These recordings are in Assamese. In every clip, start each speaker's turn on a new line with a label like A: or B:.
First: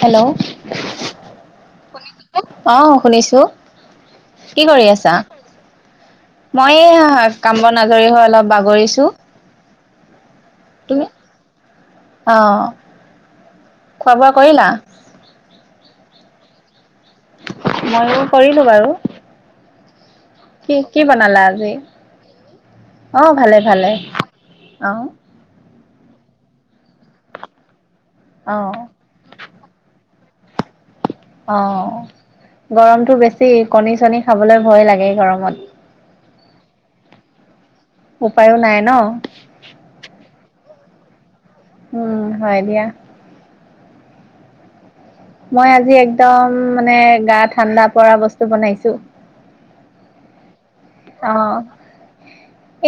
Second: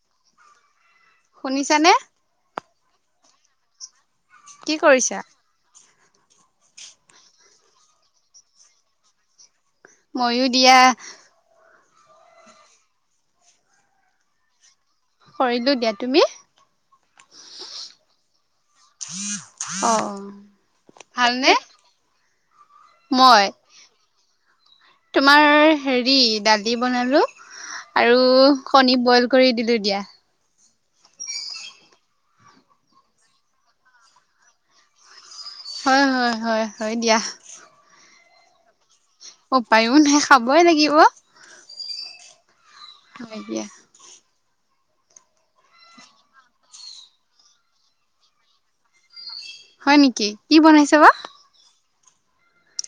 A: হেল্ল'
B: শুনিছানে
A: কোনে কৈ আহ শুনিছো কি কৰি আছা মইে কাম্ব আজৰি হৈ অলপ বাগৰিছো
B: ময়ো দিয়া
A: তুমি অ খোৱা বোৱা কৰিলা
B: কৰিলো দিয়া তুমি
A: ময়ো কৰিলো বাৰু
B: অ
A: কি কি বনালা
B: ভালনে
A: আজি অ
B: মই
A: ভালে ভালে অ
B: তোমাৰ হেৰি দালি বনালো আৰু
A: অ
B: কণী বইল কৰি দিলো দিয়া
A: অ গৰমটো বেছি কণী চনি খাবলৈ ভয় লাগে এই গৰমত
B: হয় হয় হয় হয় দিয়া
A: উপায়ো নাই ন
B: অ উপায়ো নাই খাবই লাগিব
A: উম হয় দিয়া
B: হয় দিয়া
A: মই আজি একদম মানে গা ঠাণ্ডা পৰা বস্তু বনাইছো
B: হয় নেকি কি বনাইছে বা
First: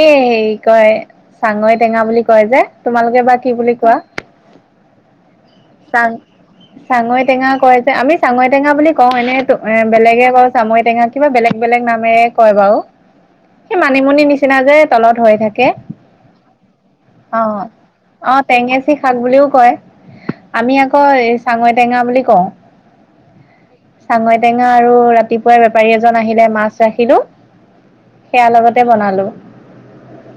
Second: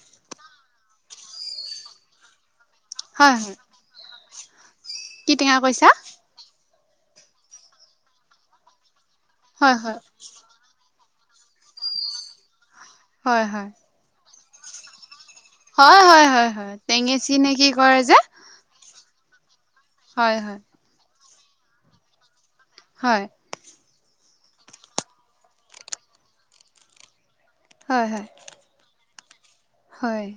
A: এ হেৰি কয় চাঙৈ টেঙা বুলি কয় যে তোমালোকে বা
B: হয়
A: কি
B: হয়
A: বুলি কোৱা
B: কি টেঙা কৈছা
A: চাং চাঙৈ টেঙা কয় যে আমি চাঙৈ টেঙা বুলি কওঁ এনেতো এ
B: হয় হয়
A: বেলেগে ক চামৰি টেঙা কিবা বেলেগ বেলেগ নামে কয় বাৰু
B: হয় হয়
A: সেই মানিমুনি নিচিনা যে তলত হৈ থাকে
B: হয় হয় হয় হয় টেঙেচি
A: অ
B: নে কি কৰে যে
A: অ টেঙেচি শাক বুলিও কয়
B: হয় হয়
A: আমি আকৌ এই চাঙৈ টেঙা বুলি কওঁ
B: হয়
A: চাঙৈ টেঙা আৰু ৰাতিপুৱাই বেপাৰী এজন আহিলে মাছ ৰাখিলো
B: হয় হয়
A: সেয়া লগতে বনালো
B: হয়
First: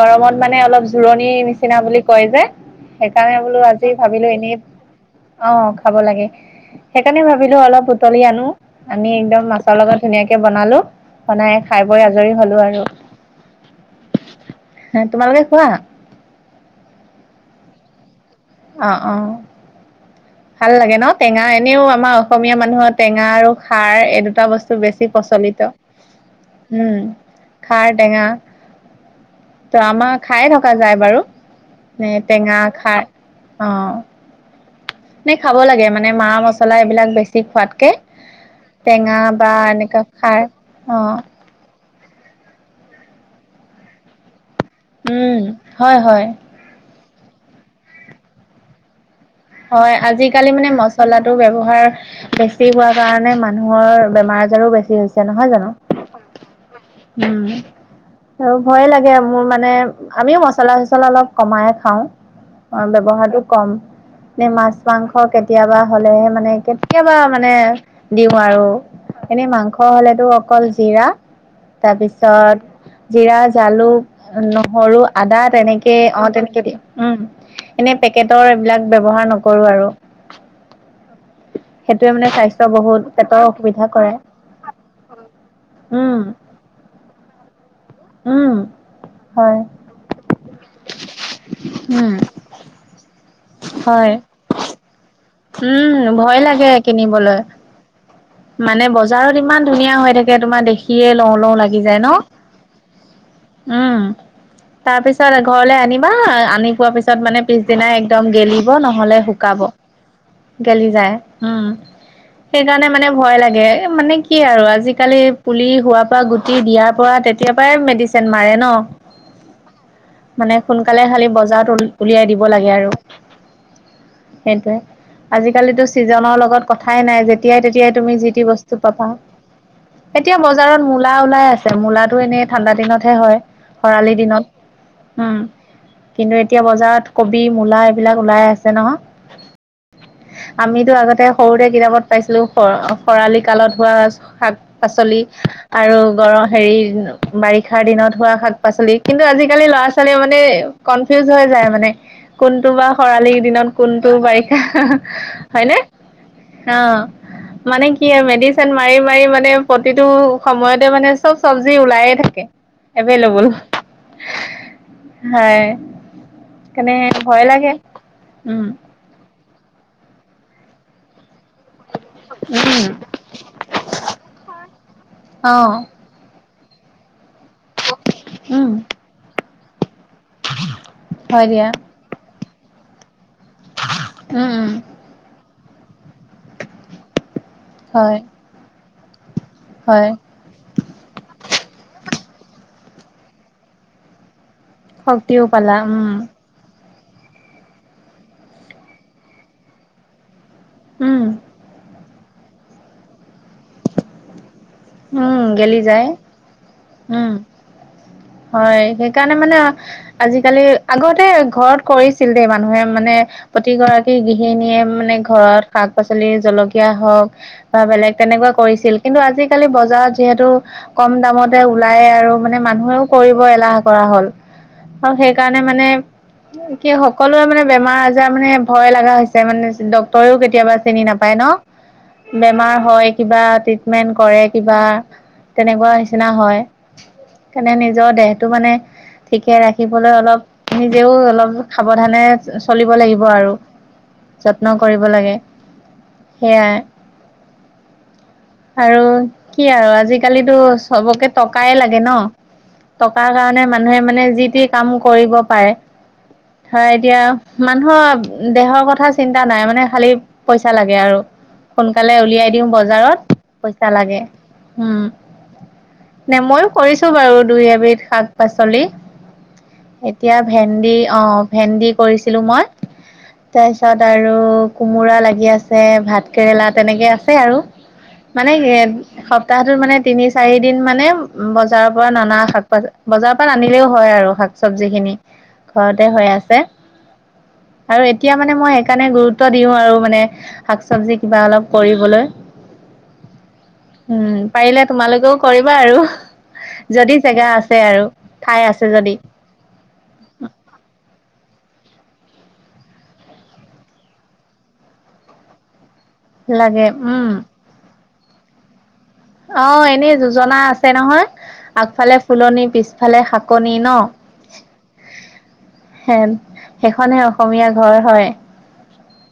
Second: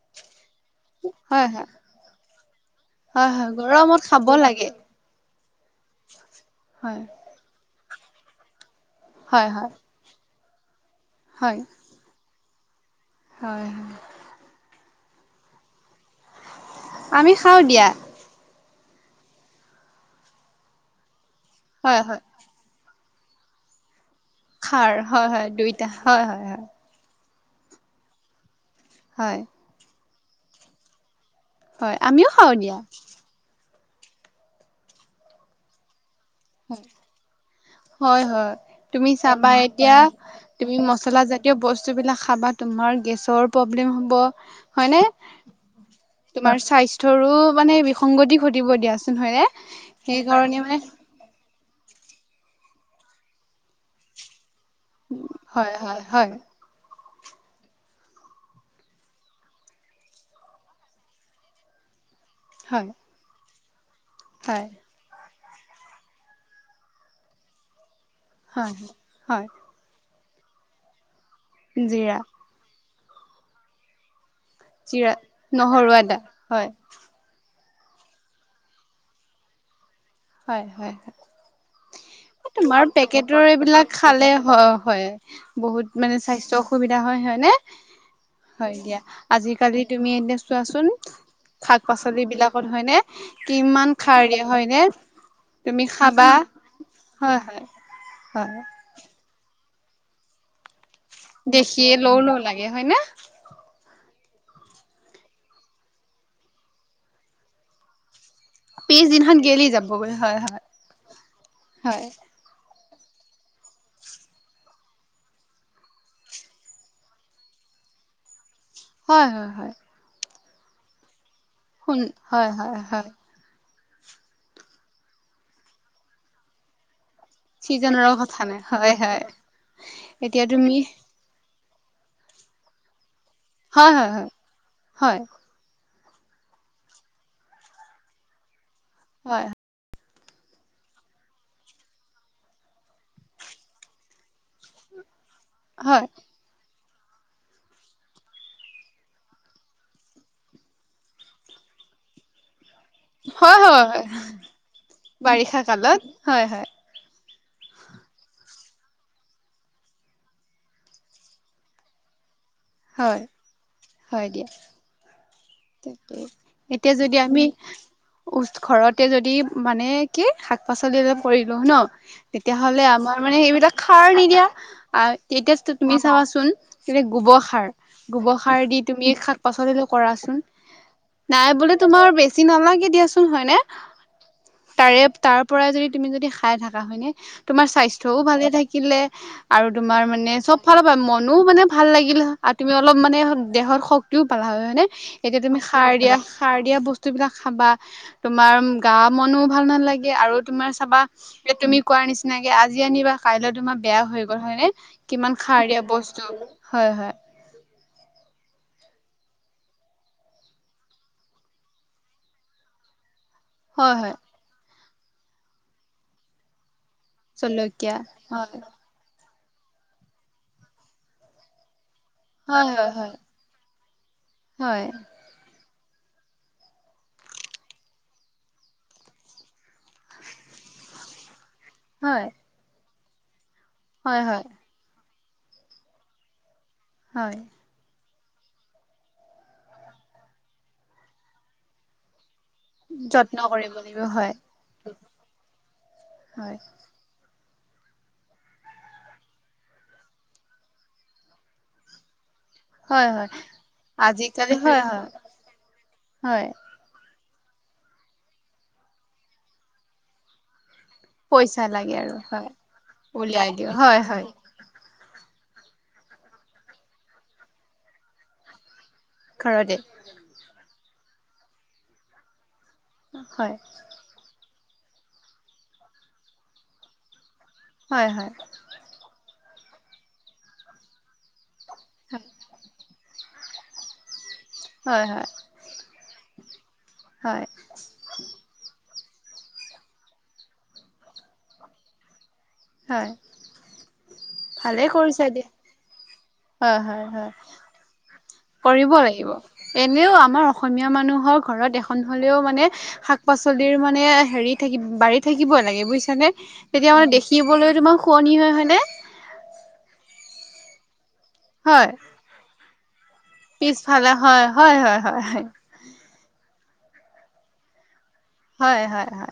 A: গৰমত মানে অলপ জোৰণিৰ
B: হয় হয়
A: নিচিনা বুলি কয় যে
B: হয়
A: সেইকাৰণে
B: হয়
A: বোলো আজি
B: গৰমত
A: ভাবিলো
B: খাব
A: এনেই
B: লাগে
A: অ খাব লাগে
B: হয়
A: সেইকাৰণে ভাবিলো অলপ বুতলি আনো আমি
B: হয়
A: একদম
B: হয়
A: মাছৰ লগত ধুনীয়াকে বনালো
B: হয়
A: বনাই খাই বৈ আজৰি হলো আৰু
B: হয় হয়
A: হ তোমালোকে খোৱা
B: আমি খাওঁ দিয়া
A: অ অ ভাল লাগে ন টেঙা এনেও
B: হয়
A: আমাৰ
B: হয়
A: অসমীয়া মানুহত টেঙা আৰু খাৰ এই দুটা বস্তু
B: খাৰ
A: বেছি
B: হয় হয়
A: প্ৰচলিত
B: দুইটা হয় হয় হয়
A: হুম খাৰ টেঙা
B: হয়
A: ত আমাৰ খায়ে থকা যায় বাৰু
B: হয়
A: ন
B: আমিও খাওঁ
A: টেঙা
B: দিয়া
A: খাই অ নে খাব লাগে মানে মা মছলা এইবিলাক বেছি খোৱাতকে
B: হয় হয় তুমি
A: টেঙা
B: চাবা
A: বা
B: এতিয়া
A: এনেকুৱা খাৰ
B: তুমি
A: অ',
B: মচলা জাতীয় বস্তু বিলাক খাবা তোমাৰ গেছৰ প্ৰব্লেম হ'ব হয়নে
A: উম, হয় হয়।
B: তোমাৰ স্বাস্থ্যৰো মানে বিসংগতি ঘটিব দিয়াচ
A: হয় আজিকালি মানে মচলা টো ব্যৱ হাৰ বেছি হোৱা কাৰণে মানুহৰ বেমাৰ আ জাৰো বেছি হৈছে নহয় জানো
B: হয় হয় হয়
A: উম আৰু ভয়ে লাগে মোৰ মানে আমিও মচলা চচলা অলপ কমাই খাও অ
B: হয়
A: ব্যৱহাৰটো কম নে
B: হয়
A: মাছ মাংস কেতিয়াবা হ'লেহে মানে কেতিয়াবা মানে দিও আৰু
B: হয় হয়
A: এনেই মাংস হ'লেতো অকল জিৰা
B: জিৰা
A: তাৰপিছত জিৰা জালুক নহৰু
B: জিৰা
A: আদা
B: নহৰু
A: তেনেকে
B: আদা
A: অ তেনেকে
B: হয়
A: দি উম এনে পেকেটৰ এইবিলাক ব্যৱহাৰ নকৰো আৰু
B: হয় হয়
A: সেইটোৱে মানে স্বাস্থ্য
B: তোমাৰ
A: বহুত পেটৰ
B: পেকেটৰ
A: অসুবিধা
B: এইবিলাক
A: কৰে
B: খালে হয় হয় বহুত মানে
A: উম
B: স্বাস্থ্যৰ অসুবিধা হয় হয় ন
A: উম
B: হয় দিয়া
A: হয়
B: আজিকালি তুমি এতিয়া চোৱাচোন শাক
A: উম
B: পাচলি বিলাকত হয়নে কিমান
A: হয়
B: খাৰ দিয়া হয় নে
A: উম ভয় লাগে
B: হয়
A: কিনিবলৈ
B: হয় হয়
A: মানে বজ বজাৰত ইমান ধুনীয়া হৈ থাকে তোমাৰ দেখি সিয়ে লওঁ লওঁ লাগি
B: দেখিয়ে
A: যায় ন
B: লও লও লাগে হয়নে
A: উম তাৰ পিছত ঘৰলে আনিবা আনি পোৱা পিছত মানে পিছদিনা একদম গেলিব নহলে
B: পিছদিনাখন
A: শুকাব
B: গেলি যাবগৈ হয় হয়
A: গেলি যায় উম সেইকাৰণে মানে ভয় লাগে মানে কি আৰু আজিকালি পুলি হোৱাৰ পৰা গুটি দিয়াৰ পৰা তেতিয় পৰাই মেডিিন মাৰেে
B: হয় হয় হয়
A: মানে সোনকালে খালি বজাৰত
B: শুন
A: উলিয়াই দিব
B: হয়
A: লাগে
B: হয়
A: আৰু
B: হয়
A: সেইটোৱে আজিকালিতো ছিজনৰ লগত কথাই নাই যেতিয়াই তেতিয়াই তুমি
B: ছিজনৰৰ
A: যি
B: কথা
A: টি
B: নাই
A: বস্তু
B: হয়
A: পাবা
B: হয়
A: এতিয়া বজাৰত মূলা ওলাই আছে তে মূলাটো এনেই ঠাণ্ডা দিনতহে হয়
B: হয় হয়
A: খৰালি
B: হয়
A: দিনত
B: হয়
A: উম কিন্তু এতিয়া বজাৰত কবি মূলা এইবিলাক ওলাই আছে ন
B: [unintelligible]
A: আমিতো আগতে সৰুতে কিতাপত পাইছিলো খৰা--খৰালি কালত হোৱা শাক পাচলি আৰু
B: হয়
A: গৰম হেৰি বাৰিষাৰ দিনত হোৱা শাক পাচলি কিন্তু আজিকালি ল'ৰা ছোৱালীও মানে কনফিউজ হৈ যায় মানে কোনটো বা খৰালিৰ
B: হয়
A: দিনত
B: হয় হয়
A: কোনটো বাৰিষা হয়নে অ
B: উ [unintelligible]
A: মানে কি মেডিচিন মাৰি মাৰি মানে প্ৰতিটো সময়তে মানে চব চবজি ওলায়ে থাকে
B: হয়
A: এভেইলেবল
B: হয় দিয়া
A: হয়
B: তাকেই এতিয়া
A: সেইকাৰণে
B: যদি আমি
A: ভয় লাগে।
B: ওচ
A: উম,
B: ঘৰতে যদি মানে কি শাক পাচলি অলপ কৰি লও ন
A: উম,
B: তেতিয়াহলে আমাৰ মানে সেইবিলাক খাৰ নিদিয়া এতিয়া
A: অ',
B: তুমি চাবাচোন কি গোবৰ সাৰ গোবৰ সাৰ
A: উম,
B: দি তুমি শাক পাচলিলৈ কৰা চোন
A: হয়
B: নাই
A: দিয়া
B: বোলে তোমাৰ বেছি নালাগে দিয়াচোন হয় নে
A: উম, উম,
B: তাৰে তাৰ পৰাই যদি তুমি যদি খাই থাকা হয় নে তোমাৰ
A: হয়।
B: স্বাস্থ্যও ভালে থাকিলে আৰু তোমাৰ
A: হয়
B: মানে চব ফালৰ পৰা মনো মানে ভাল লাগিল হয় আৰু তুমি অলপ মানে দেহৰ শক্তিও পালা হয় হয়নে এতিয়া
A: শক্তিও
B: তুমি
A: পালা
B: সাৰ
A: উম,
B: দিয়া সাৰ দিয়া বস্তু বস্তু বিলাক খাবা তোমাৰ গা মনো ভাল নালাগে আৰু তোমাৰ চাবা
A: উম,
B: এ তুমি কোৱাৰ নিচিনাকে আজি আনিবা কাইলৈ তোমাৰ বেয়া হৈ গ'ল হয় নে কিমান
A: উম,
B: খাৰ
A: গেলি
B: দিয়া
A: যায়
B: বস্তু হয় হয়
A: উম। হয় সেইকাৰণে মানে আজিকালি আগতে ঘৰত কৰিছিল দেই মানুহে মানে
B: হয় হয়
A: প্ৰতিগৰাকী গৃহিনীয়ে মানে ঘৰত শাক পাচলি জলক কীয়া হওক বা
B: জলকীয়া
A: বেলেগ তেনেকুৱা
B: হয়
A: কৰিছিল কিন্তু আজি কালি বজাৰত যিহেতু কম দামতে ওলাই আৰু মানে
B: হয় হয়
A: মানুহেও
B: হয়
A: কৰিব এলাহ কৰা হ'ল
B: হয়
A: আৰু সেইকাৰণে মানে কি সকলোৰে মানে বেমাৰ আজাৰ মানে ভয় লগা হৈছে মানে ড্ক্তৰেও কেতিয়াবা চিনি নাপায় ন
B: হয়
A: বেমাৰ হয় কিবা ট্ৰিটমেন্ট
B: হয়
A: কৰে
B: হয়
A: কিবা তেনেকুৱা নিচিনা হয়
B: হয়
A: তোমাৰ নিজৰ দেহ সেইটো মানে ঠিকে ৰাখিবলৈ অলপ নিজেও অলপ সাৱধানে চলিব লাগিব
B: যত্ন
A: আৰু
B: কৰিব লাগিব হয়
A: যত্ন কৰিব লাগে
B: হয়
A: সেয়াই আৰু কি আৰু আজিকালিতো চবকে টকাই লাগে ন
B: হয়
A: টকাৰ
B: হয়
A: কাৰণে মানুহে মানে যি
B: আজিকালি
A: টি
B: হয়
A: কাম
B: হয়
A: কৰিব পাৰে হয় এতিয়া মানুহৰ দেহৰ কথা চিন্তা নাই মানে খালি পইচা পইছা লাগে আৰু
B: পইচা লাগে আৰু
A: সোনকালে
B: হয়
A: উলিয়াই দিওঁ বজাৰত
B: উলিয়াই দিওঁ
A: পইচা
B: হয়
A: লাগে
B: হয়
A: উ নে ময়ো কৰিছো বাৰু দুই এবিধ শাক পাচলি
B: ঘৰতে
A: এতিয়া ভেন্দি অ ভেন্দি কৰিছিলো মই
B: হয়
A: তাৰপিছত আৰু কোমোৰা লাগি আছে ভাত কেৰেলা তেনেকে আছে ছে আৰু
B: হয় হয়
A: মানে সপ্তাহটো মানে তিনি চাৰি দিন মানে উম বজা বজাৰৰ পৰা ননা শাক পাচ বজাৰৰ পৰা নানিলেও হয় আৰু শাক চবজি
B: হয়
A: খিনি
B: হয়
A: ঘৰতে হৈ আছে
B: হয়
A: আৰু এতিয়া মানে মই সেইকাৰণে গুৰুত্ব দিও আৰু মানে শাক চবজি কিবা অলপ কৰিবলৈ
B: হয়
A: উম পাৰিলে
B: ভালেই কৰিছা
A: তোমালোকেও
B: দিয়া
A: কৰিবা আৰু
B: হয় হয়
A: যদি
B: হয়
A: জেগা আছে আৰু ঠাই আছে
B: কৰিব
A: যদি
B: লাগিব এনেও আমাৰ অসমীয়া মানুহৰ ঘৰত এখ খন হলেও মানে শাক পাচলিৰ মানে হেৰি থাকি বাৰী থাকিব লাগে বুইছ [unintelligible]
A: লাগে
B: তেতিয়া মানে
A: উম
B: দেখিবলৈ তোমাৰ শুৱনি হয় হয় নে?
A: অ', এনেই যোজনা আছে নহয়।
B: হয়
A: আগফালে ফুলনি পিছফালে শাকনি ন?
B: পিছফালে হয় হয় হয় হয় হয়
A: হে, সেইখনহে অসমীয়া ঘৰ হয়।
B: হয় হয় হয়।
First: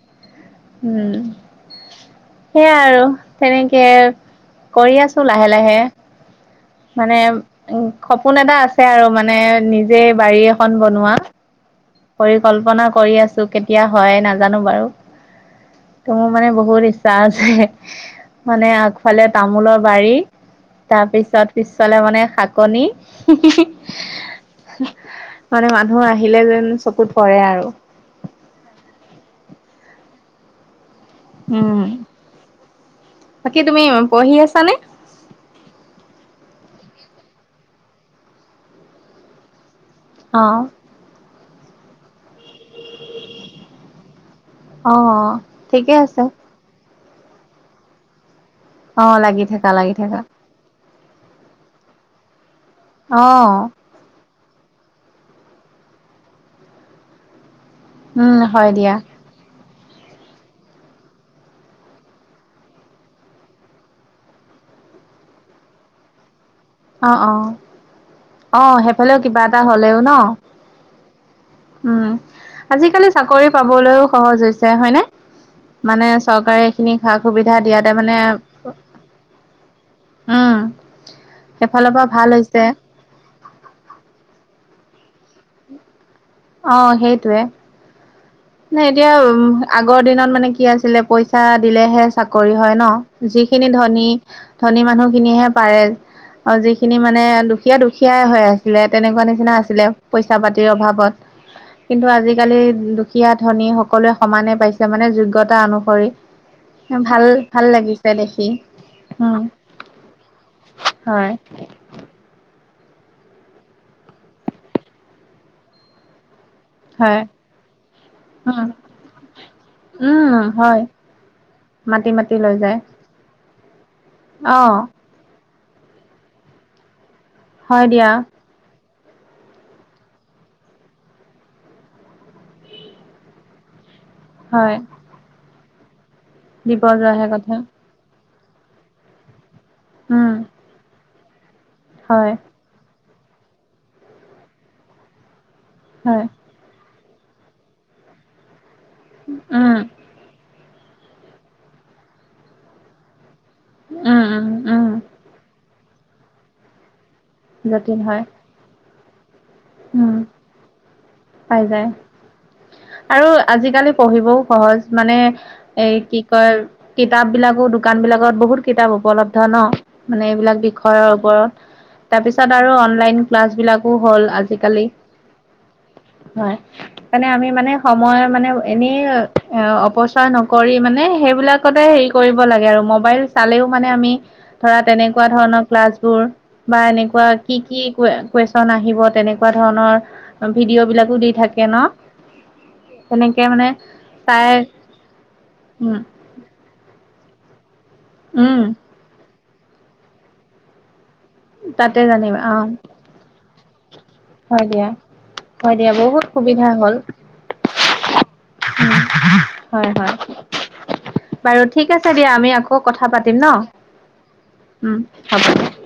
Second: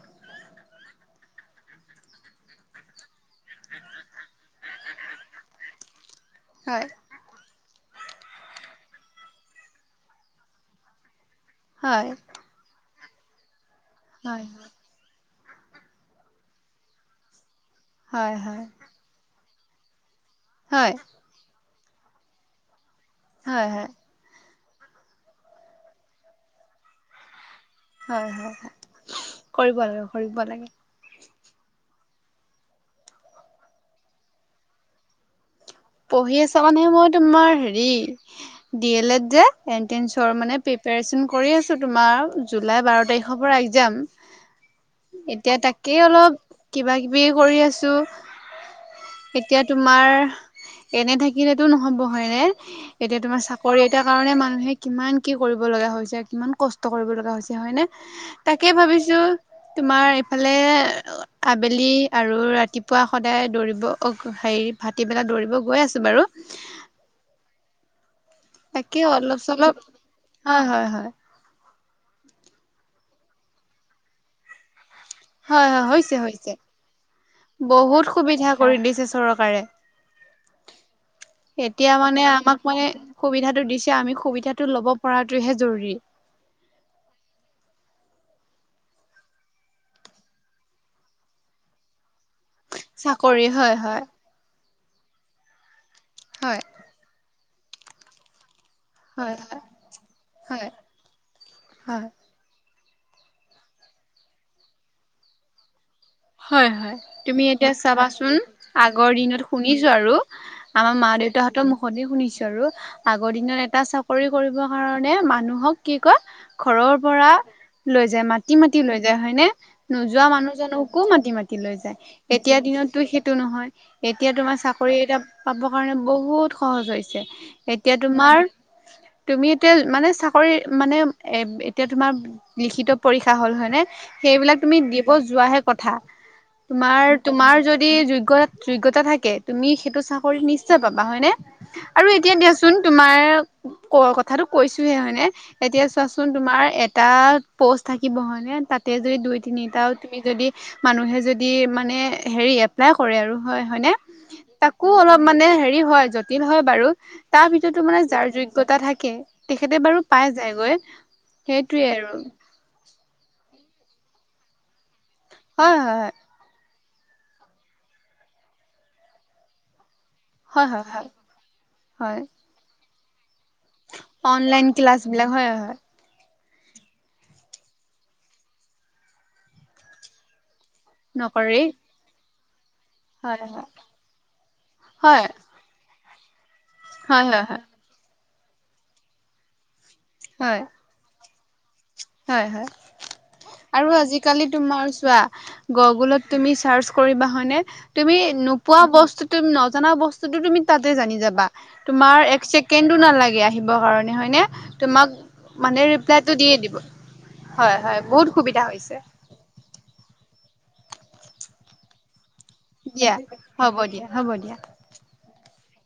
A: উম, সেইয়াই আৰু তেনেকে কৰি আছোঁ লাহে লাহে।
B: হয়
A: মানে উম, সপোন এটা আছে আৰু মানে নিজে বাৰী এখন বনোৱা।
B: হয়
A: পৰিকল্পনা কৰি আছো কেতিয়া হয় নাজানো বাৰু। ত মোৰ মানে বহুত ইচ্ছা আছে
B: হয় হয়
A: মানে আগফালে তামোলৰ বাৰী,
B: হয়
A: তাৰপিছত পিছফালে মানে শাকনি।
B: হয় হয়।
A: মানে মানুহ আহিলে যেন চকুত পৰে আৰু।
B: হয়, হয়, হয়, কৰিব লাগে কৰিব লাগে।
A: উম, বাকী তুমি পঢ়ি আছানে?
B: পঢ়ি আছা মানেহে মই তোমাৰ হেৰি, ডি এল এত যে এণ্ট্ৰেন্সৰ মানে
A: অ',
B: প্ৰিপাৰেচন কৰি আছো তোমাৰ জুলাই বাৰ তাৰিখৰ পৰা এক্সম।
A: অ',
B: এতিয়া
A: ঠিকে
B: তাকেই
A: আছে।
B: অলপ কিবা কিবি কৰি আছো।
A: অ', লাগি
B: এতিয়া
A: থাকা, লাগি
B: তোমাৰ
A: থাকা।
B: এনে থাকিলেতো নহব হয়নে এতিয়া তোমাৰ
A: অ',
B: চাকৰি এটাৰ কাৰণে মানুহে কিমান কি কৰিব লগা হৈছে, কিমান কষ্ট কৰিব লগা হৈছে হয়নে!
A: উম, হয়
B: তাকে
A: দিয়া।
B: ভাবিছো তোমাৰ এইফালে আবেলি আৰু ৰাতিপুৱা সদায় দৌৰিব, হেৰি ভাটিবেলা দৌৰিব গৈ আছো বাৰু।
A: অ', অ', অহ
B: তাকে
A: সেইফালেও
B: অলপ
A: কিবা এটা
B: চলপ
A: হলেও ন?
B: হয় হয় হয়
A: উম, আজিকালি চাকৰি পাবলৈও সহজ হৈছে হয় ন?
B: হয়, হয়, হৈছে, হৈছে,
A: সুবিধা দিয়াতে
B: বহুত
A: মানে
B: সুবিধা কৰি দিছে চৰকাৰে।
A: উম,
B: [inaudible]
A: সেইফালৰ
B: এতিয়া
A: পৰা ভাল
B: মানে আমাক
A: হৈছে।
B: মানে সুবিধাটো দিছে আমি সুবিধাটো লব পৰাটোহে জৰুৰী।
A: অ', সেইটোৱে। নে এতিয়া উ আগৰ দিনত মানে কি আছিলে পইচা দিলেহে চাকৰি হয় ন?
B: চাকৰি
A: যিখিনি
B: হয় হয়
A: ধনী ধনী মানুহখিনিহে পাৰে। অ',
B: হয়
A: যিখিনি মানে দুখীয়া দুখীয়াই হৈ আছে। ছিলে তেনেকুৱা
B: হয়
A: নিচিনা
B: হয়
A: আছিলে পইচা পাতিৰ
B: হয়
A: অভাৱত। কিন্তু
B: হয়
A: আজিকালি সীয়া ধনী সকলোৱে সমানে পাইছে মানে যোগ্যতা অনুসৰি।
B: হয়, হয়,
A: ভাল
B: তুমি
A: ভাল
B: এতিয়া
A: লাগিছে
B: চাবাচোন
A: দেখি।
B: আগৰ
A: উম
B: দিনত শুনিছো আৰু, আমাৰ মা
A: হয়
B: দেউতাহতৰ মুখনেই শুনিছো আৰু আগৰ দিনত এটা চাকৰি কৰিবৰ কাৰণে মানুহক কি কয় ঘৰৰ
A: হয়
B: পৰা লৈ যায় মাটি
A: উম।
B: মাটি লৈ যায় হয়নে? নোযোৱা
A: উম হয়
B: মানুহজনক ও মাতি লৈ যায়
A: মাতি মাতি লৈ
B: এতিয়া
A: যায়
B: দিনতো সেইটো নহয়, এতিয়া তোমাৰ
A: অ
B: চাকৰি এটা পাব কাৰণে বহুত সহজ হৈছে।
A: হয়
B: এতিয়া
A: দিয়া।
B: তোমাৰ তুমি এতিয়া মানে চাকৰি মানে এ এতিয়া তোমাৰ লিখিত পৰীক্ষা হল হয়নে? সেইবিলাক তুমি
A: হয়
B: দিব যোৱাহে কথা,
A: দিব
B: তোমাৰ
A: যোৱাহে
B: তোমাৰ
A: কথা
B: যদি যোগ্যত যোগ্যতা থাকে তুমি সেইটো
A: উম।
B: চাকৰিত নিশ্চয় পাবা হয়নে? আৰু
A: হয়
B: এতিয়া দিয়াচোন তোমাৰ ক কথাটো কৈছোহে হয়নেে এতিয়া
A: হয়
B: চোৱাচোন তোমাৰ এটা প'ষ্ট থাকিব হয়নে তাতে যদি দুই
A: উম
B: তিনিটাও তুমি যদি মানুহে যদি মানে হেৰি এপ্লাই কৰে আৰু হয় হয়নে!
A: উম উম উম
B: তাকো অলপ মানে হেৰি হয় জটিল হয় বাৰু। তাৰ ভিতৰতো মানে
A: জটিল হয়
B: যাৰ যোগ্যতা থাকে তেখেতে বাৰু
A: উম
B: পাই যায়গৈ,
A: পাই
B: সেইটোৱে
A: যায়
B: আৰু।
A: আৰু আজিকালি পঢ়িবও সহজ মানে
B: হয়
A: এ
B: হয়
A: কি কয় কিতাপ বিলাকো দোকান বিলাকত বহুত কিতাপ উপলব্ধ ন মানে এইবিলাক
B: হয় হয় হয়
A: বিষয়ৰ
B: হয়
A: ওপৰত
B: হয়
A: তাৰপিছত আৰু অনলাইন ক্লাছ বিলাকো হ'ল আজি
B: অনলন ক্লাছ বিলাক হয় হয়
A: হয় সেইকাৰণে আমি মানে সময় মানে এনেই অপচয় নক কৰি মানে
B: নকৰি
A: সেইবিলাকতে হেৰি কৰিব লাগে আৰু মবাইল
B: হয় হয়
A: চালেও মানে আমি ধৰা তেনেকুৱা
B: হয়
A: ধৰণৰ ক্লাছবোৰ বা
B: হয়
A: এনেকুৱা
B: হয়
A: কি কি ক কুৱেশচন আহিব তেনেকুৱা ধৰণৰ
B: হয় হয়
A: ভিডিঅ' বিলাকো দি থাকে ন
B: হয় হয়
A: তেনেকে মানে
B: আৰুজালি
A: চাই
B: ত
A: উম
B: গগ তুমি চাৰ্চ কৰিব হয় তুমি
A: উম
B: নোপোৱা বস্তু তুমি নজনা বস্তুতটো তুমি তাতে জানি যাবা
A: তাতে
B: তোমাৰ
A: জানিবা
B: এক
A: অ
B: ছেকেণ্ডো নালাগে আহিবৰ কাৰণে মানে
A: হয়
B: হয়নে
A: দিয়া
B: তোমাক
A: হয়
B: মানে
A: দিয়া বহুত
B: ৰিপ্লাইটো দিয়ে
A: সুবিধা
B: দিব
A: হ'ল
B: হয় হয় বহুত সুবিধা হৈছে
A: হয় হয় বাৰু ঠিক আছে দিয়া আমি আকৌ কথা
B: দিয়া
A: পাতিম ন
B: হ'ব দিয়া হ'ব দিয়া।
A: উম হ'ব